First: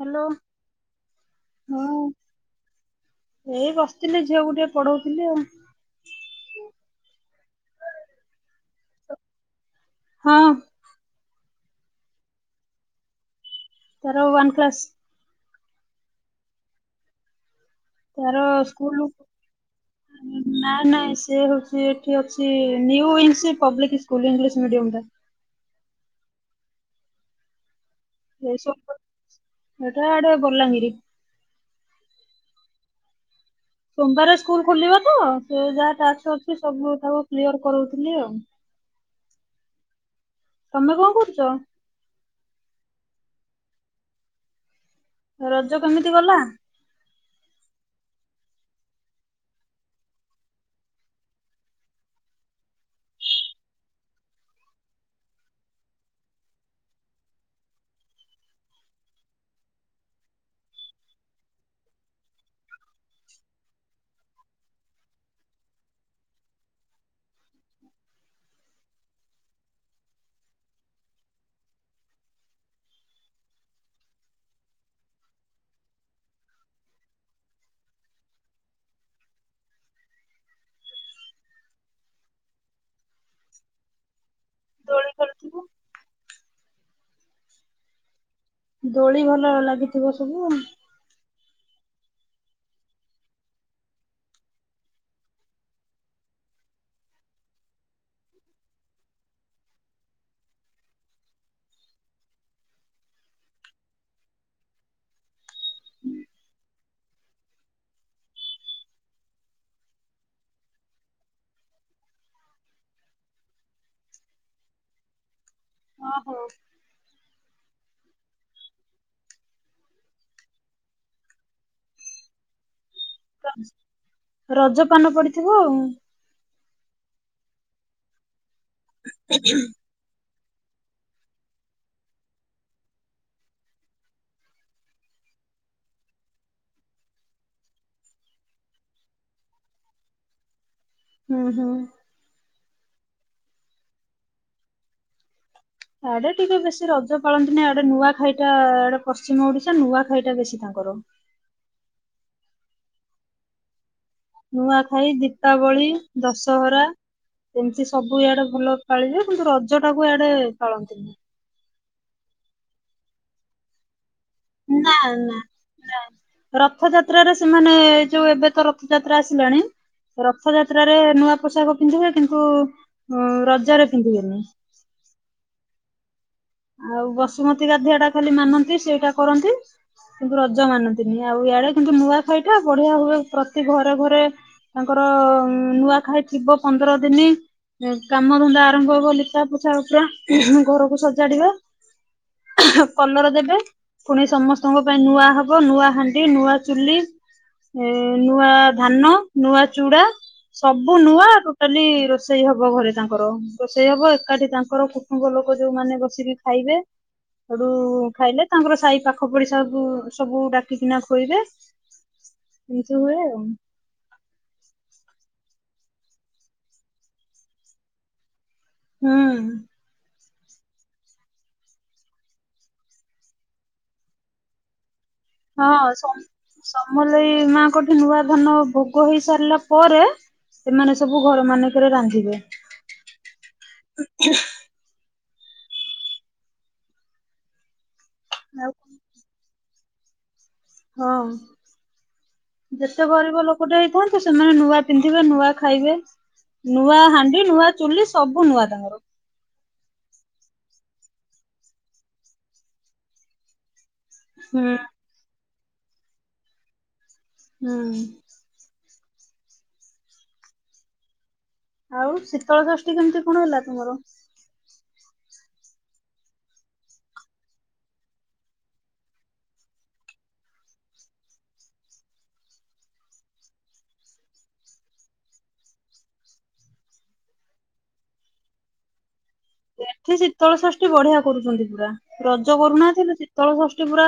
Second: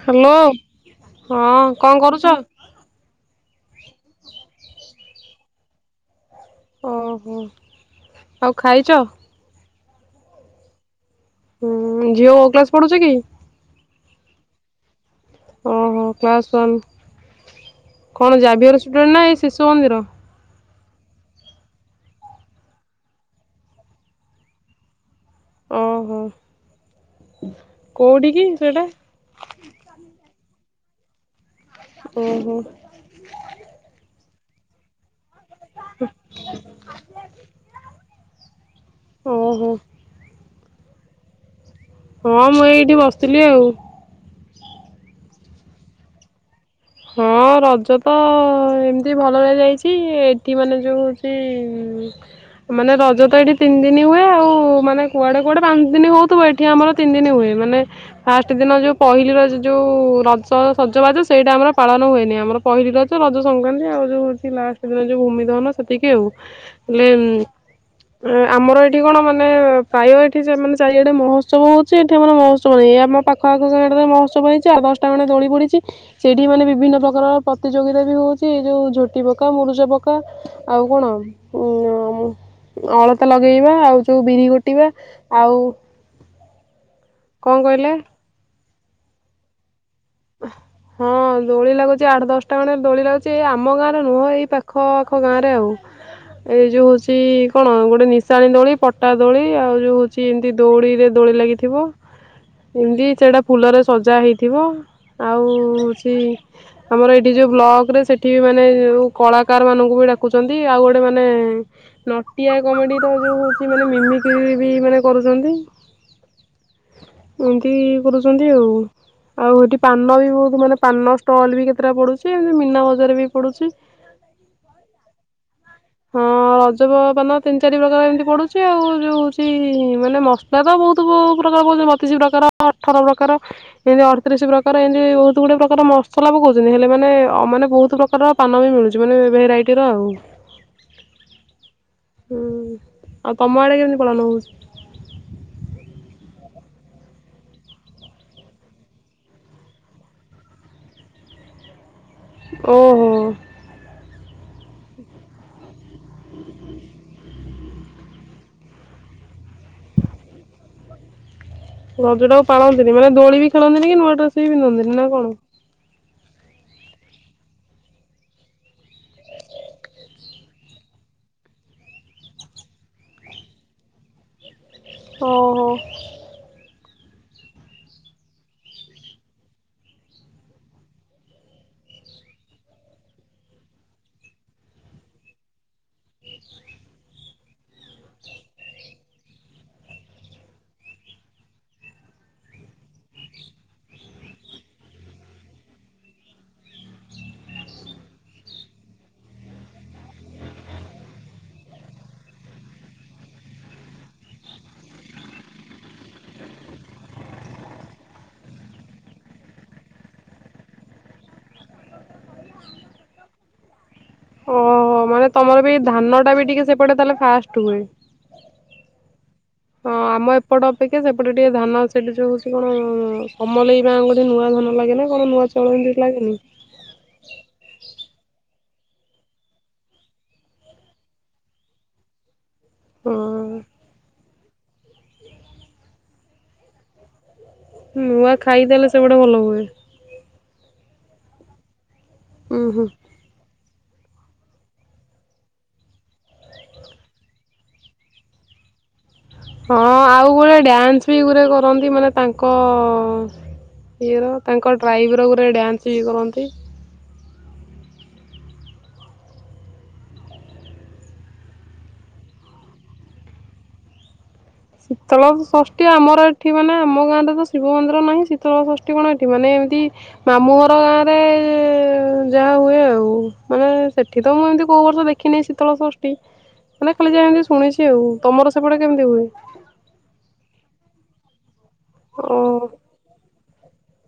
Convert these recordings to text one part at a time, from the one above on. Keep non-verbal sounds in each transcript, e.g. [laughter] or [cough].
Hello hello ହଁ କଣ କରୁଚ? ଏଇ ବସିଥିଲି ଝିଅକୁ ଟିକେ ପଢୋଉ ଥିଲି ଆଉ। ଓହୋ ଆଉ ଖାଇଚ? ହଁ। ହୁଁ ଝିଅ କୋଉ କ୍ଲାସ ପଡୁଚି କି? ତାର ୱାନ କ୍ଲାସ। ଓହୋ କ୍ଲାସ ୱାନ। ତାର କଣ ଜାଭିଅର ଷ୍ଟୁଡେଣ୍ଟ ନା ଏଇ ଶିଶୁ ମନ୍ଦିର? ନା ନାଇଁ ସେ ହୋଉଚି ଏଠି ଅଛି ନିଉ ଇଂନସି ପବ୍ଲିକ ସ୍କୁଲ ଇଙ୍ଗିଲିସ୍ ମିଡିୟମଟା। ଓ ହୋ। କୋଉଠି କି ଏଇ ସୋ ସେଟା? ଏଟା ଆଡେ ବଲାଙ୍ଗିରି। ଓହୋ। ସୋମବାରେ ସ୍କୁଲ ଖୋଲିବତ। ସେ ଯାହା ଟାକ୍ସ ଅଛି ସବୁ ତାକୁ କ୍ଲିୟର କରୋଉଥିଲି ଆଉ। ଓହୋ। ତମେ କଣ କରୁଚ? ହଁ ମୁଁ ଏଇଠି ବସିଥିଲି ଆଉ। ରଜ କେମିତି ଗଲା? ହଁ ରଜ ତ ଏମିତି ଭଲରେ ଯାଇଚି ଏଠି ମାନେ ଯୋଉ ହୋଉଚି ହୁଁ। ମାନେ ରଜ ତ ଏଠି ତିନି ଦିନ ହୁଏ ଆଉ ମାନେ କୁଆଡେ କୁଆଡେ ପାଞ୍ଚ ଦିନ ହୋଉଥିବ ଏଠି ଆମର ତିନି ଦିନ ହୁଏ। ମାନେ ଫାଷ୍ଟ ଦିନ ଯୋଉ ପହିଲି ର ଯୋଉ ରଜ ସଜବାଜ ସେଇଟା ଆମର ପାଳନ ହୁଏନି ଆମର ପହିଲି ରଜ, ରଜ ସଂକ୍ରାନ୍ତି ଆଉ ଯୋଉ ହୋଉଚି ଲାଷ୍ଟ ଦିନ ଯୋଉ ଭୂମି ଦହନ ସେତିକି ଆଉ। [unintelligible] ବୋଲେ ଉଁ ଆମର ଏଠି କଣ ମାନେ ପ୍ରାୟ ଏଠି ସେମାନେ ଚାରିଆଡେ ମହୋତ୍ସବ ହୋଉଚି ଏଠି ମାନେ ମହୋତ୍ସବ ନାଁଇ। ଏଇ ଆମ ପାଖ ଆଖ ଗାଁ ଟାରେ ମହୋତ୍ସବ ହେଇଚି ଆଠ ଦଶଟା ଖଣ୍ଡେ ଦୋଳି ପଡିଚି ସେଇ ଠି ମାନେ ବିଭିନ୍ନ ପ୍ରକାର ପ୍ରତିଯୋଗିତା ବି ହୋଉଚି ଏଇ ଯୋଉ ଝୋଟି ପକା ମରୁଜ ପକା ଆଉ କଣ ଉଁ ଅଳତା ଲଗେଇବା ଆଉ ଯୋଉ ବିରି ଘୋଟିବା ଦୋଳି ଖେଳୁଥିବ ଆଉ କଣ କହିଲେ? ଦୋଳି ଭଲ ଲାଗିଥିବ ସବୁ। ଲାଗୁଚି ଆଠ ଦଶଟା ବେଳେ ଦୋଳି ଲାଗୁଚି ଏଇ ଆମ ଗାଁରେ ନୁହଁ ଏଇ ପାଖ ପାଖ ଗାଁରେ ଆଉ। ଏଇ ଯୋଉ ହୋଉଚି କଣ ଗୋଟେ ନିଶାଣି ଦୋଳି ପଟା ଦୋଳି ଆଉ ଯୋଉ ହୋଉଚି ଏମିତି ଦୋଡିରେ ଦୋଳି ଲାଗିଥିବ ଏମିତି ସେଟା ଫୁଲରେ ସଜା ହେଇଥିବ। ଆଉ ହୋଉଚି ଆମର ଏଇଠି ଯୋଉ ବ୍ଲକରେ ସେଠି ମାନେ ଯୋଉ କଳାକାର ମାନଙ୍କୁ ଡାକୁଚନ୍ତି ଆଉ ଗୋଟେ ମାନେ ନଟିଆ କମେଡିର ଏଇ ଯୋଉ ହୋଉଚି ମାନେ ମିମିକ୍ରି ବି ମାନେ କରୁଚନ୍ତି। ଓ ହୋଉ। ଏମିତି ଇଏ କରୁଚନ୍ତି ଆଉ, ଆଉ ଏଠି ପାନ ବି ବୋହୁତ ମାନେ ପାନ ଷ୍ଟଲ୍ ବି କେତେଟା ପଡୁଚି ଏମତି ମୀନା ବଜାର ବି ପଡ଼ୁଛି ରଜ ପାନ ପଡିଥିବ ଆଉ। ହଁ ରଜବ ପାନ ତିନି ଚାରି ପ୍ରକାର ଏମିତି ପଡୁଚି ଆଉ ଏଇ ଯୋଉ ହୋଉଚି ମାନେ ମ [unintelligible] ବୋହୁତ ପ୍ରକାର କହୁଚନ୍ତି ବତିଶ ପ୍ରକାର ଅଠର ପ୍ରକାର ଏମିତି ଅଠତିରିଶ ପ୍ରକାର ଏମିତି ବୋହୁତ ଗୁଡେ ପ୍ରକାର ମସଲା ପକୋଉଚନ୍ତି ହେଲେ ମାନେ ମାନେ ବୋହୁତ ପ୍ରକାରର ପାନ ବି ମିଳୁଚି ମାନେ ଭେରାଇଟିର ଆଉ। ହୁଁ ହୁଁ। ହୁଁ ଆଉ ତମ ଆଡେ କେମିତି ପାଳନ ହୋଉଚି? ଆଡେ ଟିକେ ବେଶୀ ରଜ ପାଳନ୍ତି ନାଇଁ ଆଡେ ନୂଆ ଖାଇଟା ଆଡେ ପଶ୍ଚିମ ଓଡିଶା ନୂଆ ଖାଇଟା ବେଶୀ ପାଳ ଗରମ୍ ଚିଉଁଚିଉଁ ଓହୋ। ନୂଆଖାଇ ଦୀପାବଳି ଦଶହରା ଏମିତି ସବୁ ଇଆଡେ ଭଲ ପାଳିବେ କିନ୍ତୁ ରଜ ଟାକୁ ଇଆଡେ ପାଳନ୍ତିନି। ରଜ ଟାକୁ ପାଳନ୍ତିନି ମାନେ ଦୋଳି ବି ଖେଳନ୍ତିନି କି ନୂଆ ଡ୍ରେସ୍ ବି ପିନ୍ଧନ୍ତିନି ନା କଣ? ନା ରଥଯାତ୍ରାରେ ସେମାନେ ଯୋଉ ଏବେ ତ ରଥଯାତ୍ରା ଆସିଲାଣି ରଥଯାତ୍ରାରେ ନୂଆ ପୋଷାକ ପିନ୍ଧିବେ କିନ୍ତୁ ଉଁ ରଜରେ ପିନ୍ଧିବେନି। ଓ ହୋ। ଆଉ ବସୁମତୀ ଗାଧୋଇବା ଟା ଖାଲି ମାନନ୍ତି ସେଇଟା କରନ୍ତି। କିନ୍ତୁ ରଜ ମାନନ୍ତିନି ଆଉ ଇଆଡେ କିନ୍ତୁ ନୂଆଖାଇଟା ବଢିଆ ହୁଏ ପ୍ରତି ଘରେ ଘରେ ତାଙ୍କର ର ନୂଆଖାଇ ଥିବ ପନ୍ଦର ଦିନି କାମ ଧନ୍ଦା ଆରମ୍ଭ ହବ ଲିପା ପୋଛା ପୁରା ଘରକୁ ସଜାଡିବା କଲର ଦେବେ ପୁଣି ସମସ୍ତଙ୍କ ପାଇଁ ନୂଆ ହବ ନୂଆ ହାଣ୍ଡି ନୂଆ ଚୁଲି ଏଏ ନୂଆ ଧାନ ନୂଆ ଚୁଡା ସବୁ ନୂଆ ଟୋଟାଲି ରୋଷେଇ ହବ ଘରେ ତାଙ୍କର ରୋଷେଇ ହବ ଏକାଠି ତାଙ୍କର କୁଟୁମ୍ବ ଲ ଲୋକ ଯୋଉମାନେ ବସିକି ଖାଇବେ। ଆଡୁ ଉ ଖାଇଲେ ତାଙ୍କର ସାହି ପାଖ ପଡିସା ଘରକୁ ସବୁ ଡାକିକିନା ଖୁଏଇବେ। ଏଇ ତ ହୁଏ ଆଉ। ଓହୋ ମାନେ ତମର ବି ଧାନ ଟା ବି ଟିକେ ସେପଟେ ତାହେଲେ ଫାଷ୍ଟ ହୁଏ। ହୁଁ ହଁ ଆମ ଏପ ଏପଟ ଅପେକ୍ଷା ସେପଟେ ଟିକେ ଧାନ ସେଠି ଯଉ ହଉଛି କଣ ଅଁଅଁ ସମଲେଇ ମା ଗୋଟେ ନୂଆ ଧାନ ଲାଗେନା ହଁ ସମ ସମଲେଇ ମାଙ୍କଠି ନୂଆ ଧାନ ଭୋଗ ହୋଇ ସାରିଲା ପରେ ସେମାନେ ସବୁ ଘର ମାନଙ୍କରେ ରାନ୍ଧିବେ। ଟି ଟି ହଁ ଟି ହୁଁ ହୁଁ ନୂଆ ଆଉ ଖାଇଦେଲେ ସେ ଗଟେ ଭଲ ହୁଏ। ହଁ ଉୁଁ ହୁଁ ଯେତେ ଗରିବ ଲୋକ କଟେ ହେଇଥାନ୍ତୁ ସେମାନେ ନୂଆ ପିନ୍ଧିବେ ନୂଆ ଖାଇବେ। ନୂଆ ହାଣ୍ଡି ନୂଆ ଚୁଲି ସବୁ ନୂଆ ତାଙ୍କର। ହଁ ଆଉ ଗୋଟେ ଡ୍ୟାନ୍ସ ବି ଗୁରେ କରନ୍ତି ମାନେ ତାଙ୍କ ଅଅ ହିରୋ ତାଙ୍କ ହୁଁ। ଟ୍ରାଇବ୍ର ଗୋରେ ଡ୍ୟାନ୍ସ ବି କରନ୍ତି। ହୁଁ। ଆଉ ଶୀତଳ ଷଷ୍ଠୀ କେମିତି କଣ ହେଲା ତୁମର? ଶୀତଳ ଷଷ୍ଠୀ ଆମର ଏଠି ମାନେ ଆମ ଗାଁରେ ତ ଶିବ ମନ୍ଦିର ନାହିଁ ଶୀତଳ ଷଷ୍ଠୀ କଣ ଏଠି ମାନେ ଏମିତି ମାମୁଁ ଘର ଗାଁ ରେ ଏଏ ଯାହା ହୁଏ ଆଉ। ମାନେ ସେଠି ତ ମୁଁ ଏମତି କହୁ ବର୍ଷ ଦେଖିନି ଶୀତଳ ଷଷ୍ଠୀ ମାନେ ଖାଲି ଯାହା ଏମିତି ଶୁଣିଛି ଆଉ। ତମର ସେପଟେ କେମିତି ହୁଏ? ଏଠି ଶୀତଳଷଷ୍ଠୀ ବଢିଆ କରୁଛନ୍ତି ପୁରା ଓ ରଜ କରୁନାହାନ୍ତି ହେଲେ ସି ଶିତଳ ଷଷ୍ଠୀ ପୁରା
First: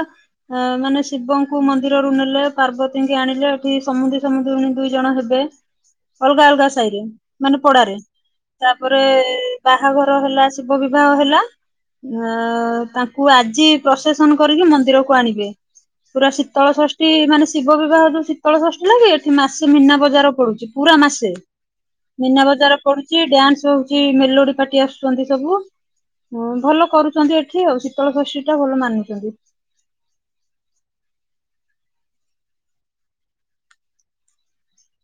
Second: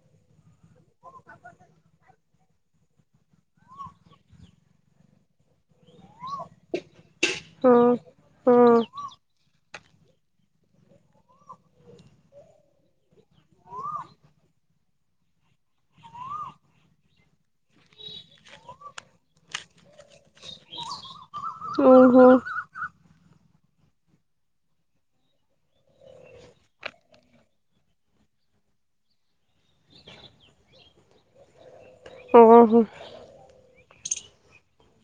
ଅଁ ମାନେ ଶିବଙ୍କୁ ମନ୍ଦିରରୁ ନେଲେ ପାର୍ବତୀଙ୍କୀ ଆଣିଲେ ଏଠି ସମୁଦି ତମ ଦୁ ଦୁଇ ଜଣ ହେବେ ଅଲଗା ଅଲଗା ସାହି ରେ ମାନେ ହଁ ପଡାରେ ହଁ ତାପରେ ବାହାଘର ହେଲା ଶିବ ବିବାହ ହେଲା ଅ ତାଙ୍କୁ ଆଜି ପ୍ରସେସନ କରିକି ମନ୍ଦିରକୁ ଆଣିବେ। ପୁରା ଶୀତଳ ଷଷ୍ଠୀ ମାନେ ଶିବ ବିବାହ ଯୋଉ ଶୀତଳ ଷଷ୍ଠୀ ଲାଗେ ଏଠି ମାସେ ମୀନା ବଜ଼ାର ପୁଛି ପୁରା ମାସେ ଓହୋ ମୀନା ବଜାର ପୁଡୁଛି ଡ୍ୟାନ୍ସ ହଉଛି ମେଲୋଡି ପାର୍ଟି ଆସୁଛନ୍ତି। ସବୁ ଭଲ କରୁଛନ୍ତି ଏଠି ଆଉ ଶୀତଳ ଷଷ୍ଠୀ ଟା ଭଲ ମାନୁଛନ୍ତି। ଓ ହୋ।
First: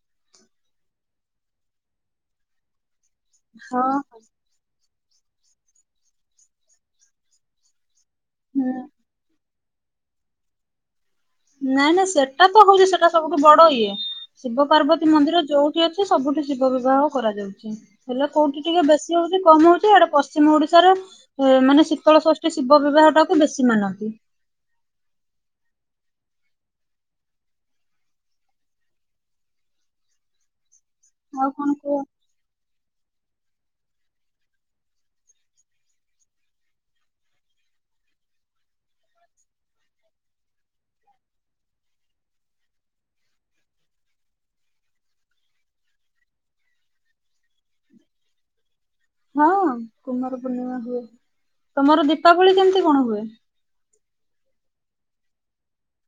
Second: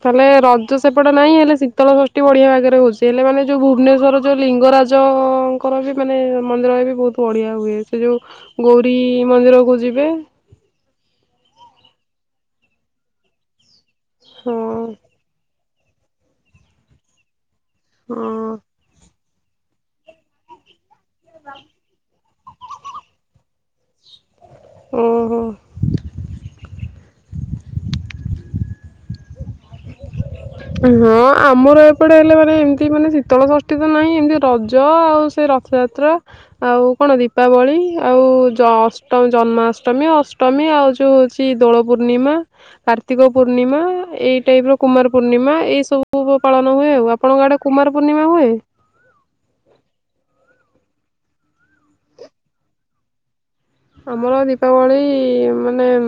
ତାହାଲେ ରଜ ସେପଟେ ନାହିଁ। ହେଲେ ଶୀତଳ ଷଷ୍ଠୀ ବଢିଆ ବାଗରେ ହଉଛି। ସେ ହେଲେ ମାନେ ଯୋଉ ହଁ ଭୁବନେଶ୍ୱଵର ଯୋଉ ଲିଙ୍ଗରାଜଙ୍କର ବି ମାନେ ମନ୍ଦିର ବି ବହୁତ ବଢିଆ ହୁଏ। ସେ ଯୋଉ ହୁଁ ଗୌରୀ ମନ୍ଦିରକୁ ଯିବେ। ନାଇଁ ନାଇଁ ସେଟା ତ ହଉଛି ସେଟା ସବୁଠୁ ବଡ ଇଏ। ଶିବ ହଁ ପାର୍ବତୀ ମନ୍ଦିର ଯୋଉ ଠି ଅଛି। ସବୁଠି ଶିବ ବିବାହ କରାଯାଉଛି। ହେଲେ ହଁ କୋଉଠି ଟିକେ ବେଶ୍ ହଉଛି କମ୍ ହଉଛି ଆଡେ, ପଶ୍ଚିମ ଓଡ଼ିଶାରେ ମାନେ, ଶୀତଳ ଷଷ୍ଠୀ ଶିବ ବିବାହ ଟାକୁ ବେଶୀ ମାନନ୍ତି। ଓହୋ। ହଁ, ଆଉ କଣ ଆମର କୁହ? ଏପଟେ ହେଲେ ମାନେ ଏମିତି ମାନେ ଶୀ ଶୀତଳ ଷଷ୍ଠୀ ତ ନାହିଁ, ଏମିତି ରଜ ଆଉ ସେ ରଥଯାତ୍ରା ଆଉ କଣ ଦୀପାବଳି ଆଉ ଉ ଜଅଷ୍ଟ ଜନ୍ମାଷ୍ଟମୀ, ଅଷ୍ଟମୀ ଆଉ ଯୋଉ ହଉଛି, ଦୋଳ ପୂର୍ଣ୍ଣିମା, କାର୍ତିକ ପୂର୍ଣ୍ଣିମା ଏଇ ଟାଇପ୍ ର କୁମାର ପୂର୍ଣ୍ଣିମା। ଏଇ ସବୁ ପାଳନ ହୁଏ ଆଉ। ଆପଣଙ୍କ ଆଡ଼େ କୁମାର ପୂର୍ଣ୍ଣିମା ହୁଏ? ହଁ କୁମାର ପୂର୍ଣ୍ଣିମା ତମର ଦୀପାବଳି କେମିତି କଣ ହୁଏ? ଆମର ଦୀପାବଳି ମାନେ-ଏ-ଏମ୍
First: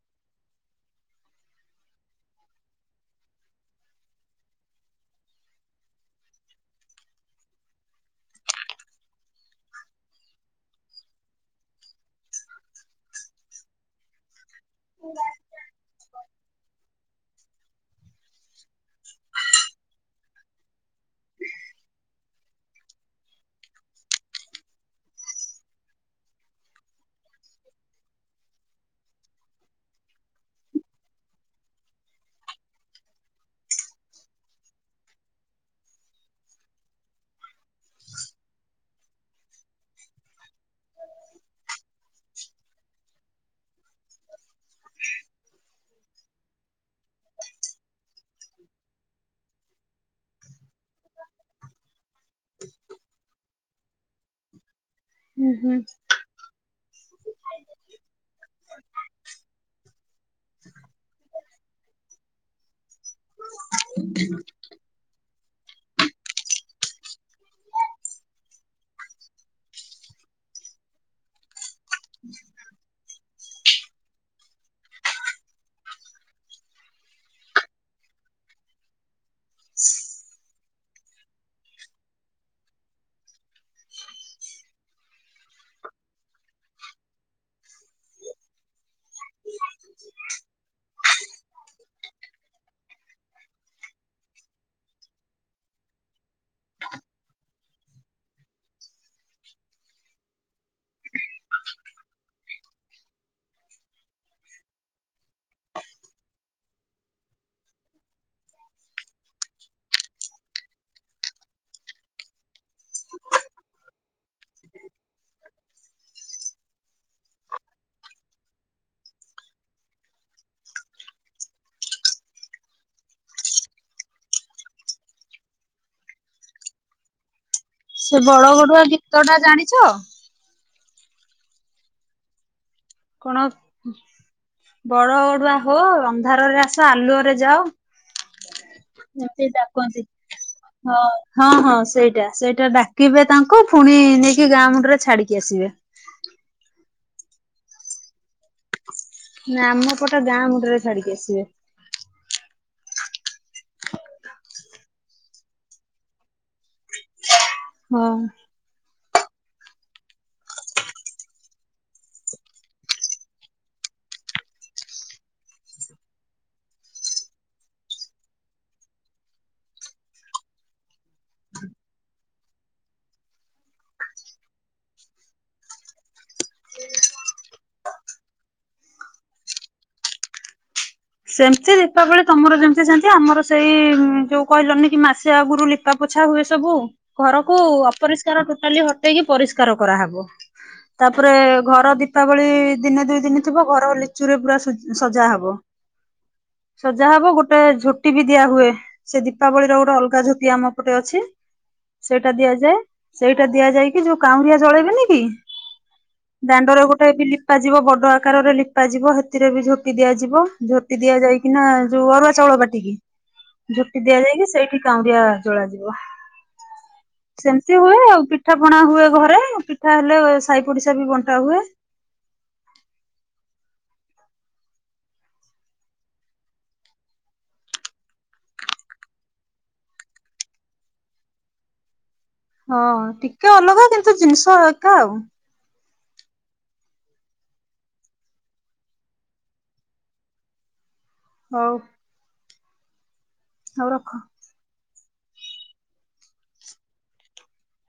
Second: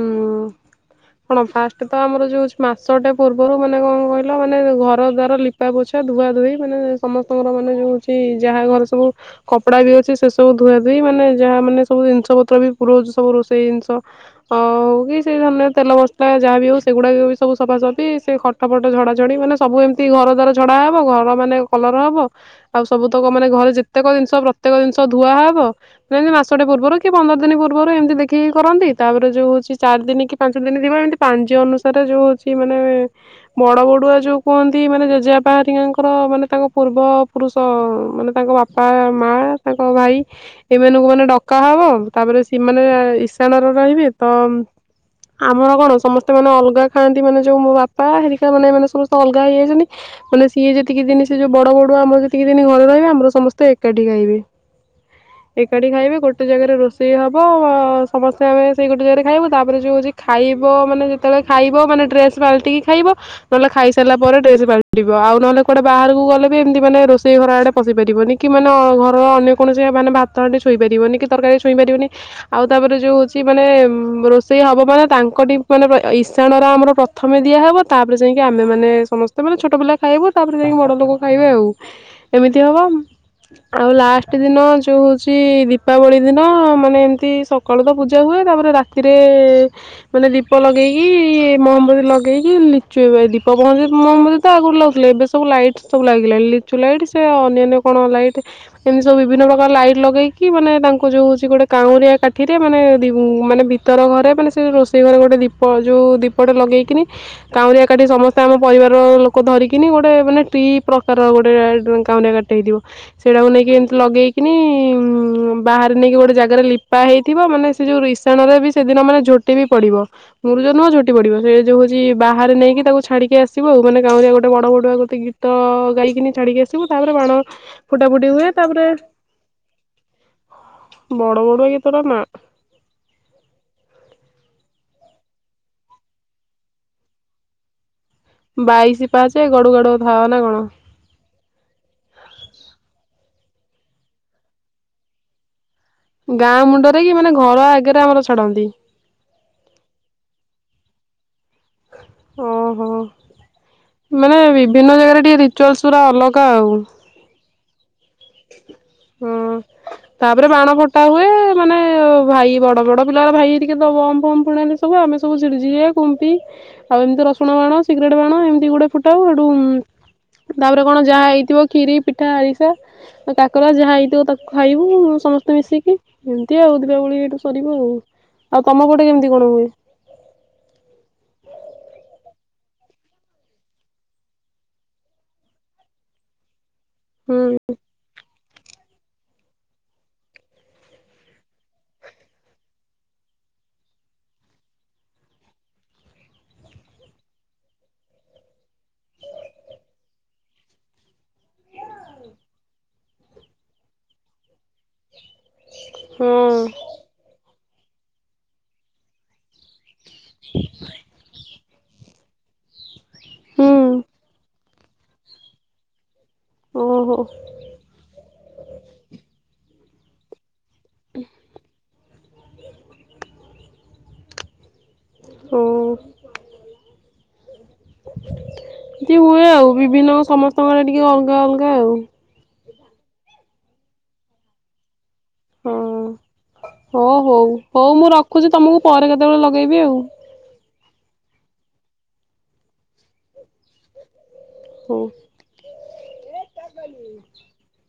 କଣ, ଫାଷ୍ଟ ତ ଆମର ଯୋଉ ମାସଟେ ପୂର୍ବରୁ ମାନେ କଣ କହିଲ, ମାନେ ଘର ଦ୍ୱାର ଲିପାପୋଛା ଧୁଆ ଧୁଇ ମାନେ ସମସ୍ତଙ୍କର ମାନେ ଯଉ ହଉଛି, ଯାହା ଘରେ ସବୁ କପଡା ବି ଅଛି, ସେ ସବୁ ଧୁଆ ଧୁଇ ମାନେ ଯାହାମାନେ ସବୁ ଜିନିଷ ପ ପ ବି ପୁରଉଛୁ ସବୁ ରୋଷେଇ ଜିନିଷ, ଅହଉ କି ସେ ଅନ୍ୟ ତେଲ ମସଲା ଯାହା ବି ହଉ ସେଗୁଡା ବି ସବୁ ସଫାସଫି ସେ ଖଟଫଟ, ଝଡାଝଡି ମାନେ ସବୁ ଏମିତି ଘର ଦ୍ୱାର ଝଡା ହବ। ଘର ମାନେ କଲର ହବ। ଆଉ ସବୁତକ ମାନେ ଘରେ ଯେତେକ ଜିନିଷ, ପ୍ରତ୍ୟେକ ଜିନିଷ ଧୁଆ ହବ। ମାନେ ମାସଟେ ପୂର୍ବରୁ ପନ୍ଦର ଦିନ ପୂର୍ବରୁ ଏମିତି ଦେଖିକି କରନ୍ତି। ତାପରେ ଯୋଉ ହଉଛି ଚାରି ଦିନ କି ପାଞ୍ଚ ଦିନ ଥିବ, ଏମିତି ପାଞ୍ଜି ଅନୁସାରେ ଯୋଉ ହଉଛି, ମାନେ ବଡ ବଡୁଆ ଯୋଉ କୁହନ୍ତି, ମାନେ ଜେଜେଆପା ହାରିକାଙ୍କର ମାନେ ତାଙ୍କ ପୂର୍ବ ପୁରୁଷ ମାନେ ତାଙ୍କ ବାପା, ମା, ତାଙ୍କ ଭାଇ, ଏମାନଙ୍କୁ ମାନେ ଡକା ହବ। ତାପରେ ସିମାନେ ଇଶାଣ ର ରହିବେ। ତ ଆମର କଣ ସମସ୍ତେ ମାନେ ଅଲଗା ଖାଆନ୍ତି। ମାନେ ଯୋଉ ମୋ ବାପା ହେରିକା ମାନେ ମାନେ ସମସ୍ତେ ଅଲଗା ହେଇଯାଇଛନ୍ତି। ମାନେ ସିଏ ଯେତିକି ଦିନ ସେ ଯୋଉ ବଡବଡୁଆ ଆମର ଯେତିକି ଦିନ ଘରେ ରହିବେ। ଆମର ସମସ୍ତେ ଏକାଠିଖାଇବେ। ହୁଁ ହୁଁ ଏକାଠି ଖାଇବେ, ଗୋଟେ ଜାଗାରେ ରୋଷେଇ ହବ। ସମସ୍ତେ ଆମେ ସେଇ ଗୋଟେ ଜାଗାରେ ଖାଇବୁ, ତାପରେ ଯଉ ହଉଛି, ଖାଇବ ମାନେ, ଯେତେବେଳେ ଖାଇବ ମାନେ ଡ୍ରେସ୍ ପାଲିଟିକି ଖାଇବ, ନହେଲେ ଖାଇ ସାରିଲା ପରେ ଡ୍ରେସ୍ ପାଲଟିବ। ଆଉ ନହେଲେ କୁଆଡେ ବାହାରକୁ ଗଲେ ବି ଏମିତି ମାନେ ରୋଷେଇ ଘର ଆଡେ ପଶି ପାରିବନି କି ମାନେ ଘର ଅନ୍ୟ କୌଣସି ମାନେ ବା ଭାତ ହାଣ୍ଡି ଛୁଇଁ ପାରିବନି କି, ତରକାରୀ ଛୁଇଁ ପାରିବନି। ଆଉ ତାପରେ ଯୋଉ ହଉଛି ମାନେ ଏ ରୋଷେଇ ହବ, ମାନେ ତାଙ୍କଠି ମାନେ ଇଶାଣର ତ ଆମର ପ୍ରଥମେ ଦିଆ ହେବ। ତାପରେ ଯାଇକି ଆମେମାନେ ସମସ୍ତେ ମାନେ ଛୋଟ ପିଲା ଖାଇବୁ ତାପରେ ଯାଇକି, ବଡ଼ ଲୋକ ଖାଇବେ ଆଉ। ଏମିତି ହବ। ଆଉ ଲାଷ୍ଟ ଦିନ ଯୋଉ ହଉଛି, ଦୀପାବଳି ଦିନ ମାନେ, ଏମିତି ସକାଳୁ ତ ପୂଜା ହୁଏ। ତାପରେ ରାତିରେ ମାନେ ଦୀପ ଲଗେଇକି ଇ ମହବଦୀ ଲଗେଇକି, ଲିଚୁ ଏବେ ଦୀପ ବନ୍ଦ। ମହମ୍ବଦୀ ତ ଆଗରୁ ଲାଗୁଥିଲା, ଏବେ ସବୁ ଲାଇଟ୍ ସବୁ ଲାଗି ଲିଚୁ ଲାଇଟ୍, ସେ ଅନ୍ୟାନ୍ୟ କଣ ଲାଇଟ୍! ଏମତି ସବୁ ବିଭିନ୍ନ ପ୍ରକାର ଲାଇଟ ଲଗେଇକି, ମାନେ ତାଙ୍କ ଯୋଉ ହଉଛି, ଗୋଟେ କାଉଁରିଆ କାଠିରେ ମାନେ-ଏ, ମାନେ ଭିତର ଘରେ ମାନେ ସେ ରୋଷେଇ ଘରେ ଗୋଟେ ଦୀପ ଯୋଉ କୁ ଦୀପଟେ ଲଗେଇକିନି, କାଉଁରିଆ କାଠି ସମସ୍ତେ ଆମ ପରିବାର ଲୋକ ଧରିକିନି। ଗୋଟେ ମାନେ ଟି ପ୍ର ତାର ଗୋଟେ ଏ କାଉଁରିଆ କାଟଟେ ହେଇଥିବ। ସେଇଟାକୁ ନେଇକି ଏମିତି ଲଗେଇକିନି-ଇ-ଇ-ଉ-ଉଁ ବାହାରେ ନେଇକି ଗୋଟେ ଜାଗାରେ ଲିପା ହେଇଥିବ। ମାନେ ସେ ଯୋଉ, ଇସାଣରେ ବି ସେଦିନ ମାନେ ଝୋଟି ବି ପଡିବ। ମୁରୁ ସେନ ଝୋଟି ପଡିବ। ସେ ଯଉ ହଉଚି ବାହାରେ ନେଇକି ତାକୁ ଛାଡିକି ଆସିବ ଆଉ। ମାନେ କାଉଁରିଆ ଗୋଟେ ବଡବଡୁଆ ଗୋଟେ ଗୀତ ହଁ, ଗାଇକିନି ଛାଡିକି ଆସିବୁ। ତାପରେ ବାଣ ଫୁଟା ସେ ଫୁଟି ହୁଏ ବଡ ବଡୁଆ ଗୀତ ଟା ଜାଣିଛ? ବଡବଡୁଆ ଗୀତଟା ନା। କଣ? ବଡ ବଡୁଆ ହୋ! ଅନ୍ଧାରରେ ଆସ, ଆଲୁଅରେ ଯାଅ। ବାଇଶି ପାହାଚେ ଯେମିତି ଗଡୁଗଡଉ ଡାକନ୍ତି। ଥାଆ ନା କଣ! ହଁ ହଁ, ହଁ, ସେଇଟା ସେଇଟା ଡାକିବେ ତାଙ୍କୁ, ପୁଣି ନେଇକି ଗାଁ ମୁଣ୍ଡରେ ଛାଡିକି ଆସିବେ। ଗାଁ, ମୁଣ୍ଡରେ କି, ମାନେ ଘର ଆଗରେ ଆମର ଛାଡନ୍ତି। ନା, ଆମ ପଟେ ଗାଁ ମୁଣ୍ଡରେ ଛାଡିକି ଆସିବେ। ଓହୋ! ମାନେ ବିଭିନ୍ନ ଜାଗାରେ ଟିକେ ରିଚୁଆଲସ୍ ପୁରା ଅଲଗା ଆଉ। ହଁ। ହଁ। ତାପରେ ବାଣ ଫଟା ହୁଏ ମାନେ ଭାଇ ବଡ ବଡ ପିଲା ଭାଇ ହେରିକା ସବୁ ବମ ଫମ ଫୁଟାନ୍ତି ସବୁ। ଆମେ ସବୁ ସେଟି ଯିଏ କୁମ୍ପି ଆଉ ଏମିତି ରସୁଣ ବାଣ, ସିଗରେଟ ବାଣ, ଏମିତି ଗୋଟେ ଫୁଟାଉ ହେଟୁ ଉଁ ତାପରେ କଣ ଯାହା ହେଇଥିବ ଖୀରି ପିଠା ଆରିସା। ଆଉ କାକରା ଯାହା ହେଇଥିବ ତାକୁ ଖାଇବୁ ସମସ୍ତେ ମିଶିକି ଏମିତି ଆଉ ଦୀପାବଳି ଏଇଠୁ ସରିବ ଆଉ ଆଉ ତମ ପଟେ କେମିତି କଣ ହୁଏ? ସେମିତି ଦୀପାବଳି ତମର ଯେମିତି ସେମିତି ଆମର ସେଇ ଯୋଉ କହିଲନି କି ମାସେ ଆଗରୁ ଲିପା ପୋଛା ହୁଏ ସବୁ ହୁଁ ଘରକୁ ଅପରିଷ୍କାର ଟୋଟାଲି ହଟେଇକି ପରିଷ୍କାର କରାହବ। ତାପରେ ଘର ଦୀପାବଳି ଦିନେ ଦୁଇ ଦିନ ଥିବ ଘର ଲିଚୁ ରେ ପୁରା ସ ସଜା ହବ। ହ [inaudible] ସଜା ହବ ଗୋଟେ ଝୋଟି ବି ଦିଆ ହୁଏ ସେ ଦୀପାବଳି ର ଗୋଟେ ଅଲଗା ଝୋଟି ଆମ ପଟେ ଅଛି। ସେଇଟା ଦିଆଯାଏ ସେଇଟା ଦିଆଯାଇକି ଯୋଉ କାଉଁରିଆ ଜଳେଇବେନି କି? ହଁ ଦାଣ୍ଡରେ ଗୋଟେ ବି ଲିପା ଯିବ ବଡ ଆକାରରେ ଲିପାଯିବ ସେଥିରେ ବି ଝୋଟିି ଦିଆଯିବ। ଝୋଟି ଦିଆଯାଇକି ନା ଯୋଉ ଅରୁଆ ଚାଉଳ ପାଟିିକି ହୁଁ ଝୋଟି ଦିଆଯାଇକି ସେଇଠି କାଉଁରିଆ ଜଳାଯିବ ଓହୋ। ସେମିତି ହୁଏ ଆଉ ପି ପିଠା ପଣା ହୁଏ ଘରେ ପିଠା ହେଲେ ସାଇ ପଡିଶା ବି ବଣ୍ଟା ହୁଏ। ହୋଉ ଏମିତି ହୁଏ ଆଉ ବିଭିନ୍ନ ସମସ୍ତଙ୍କର ଟିକେ ଅଲଗା ଅଲଗା ଆଉ ହଁ ଟିକେ ଅଲଗା କିନ୍ତୁ ଜିନିଷ ଏକା ଆଉ ହୁଁ ହୋଉ ହୋଉ ହଉ ମୁଁ ରଖୁଛି ତମକୁ ପରେ କେତେବେଳେ ଲଗେଇବି ଆଉ ହୋଉ। ହୋଉ ରଖ। ହୋଉ।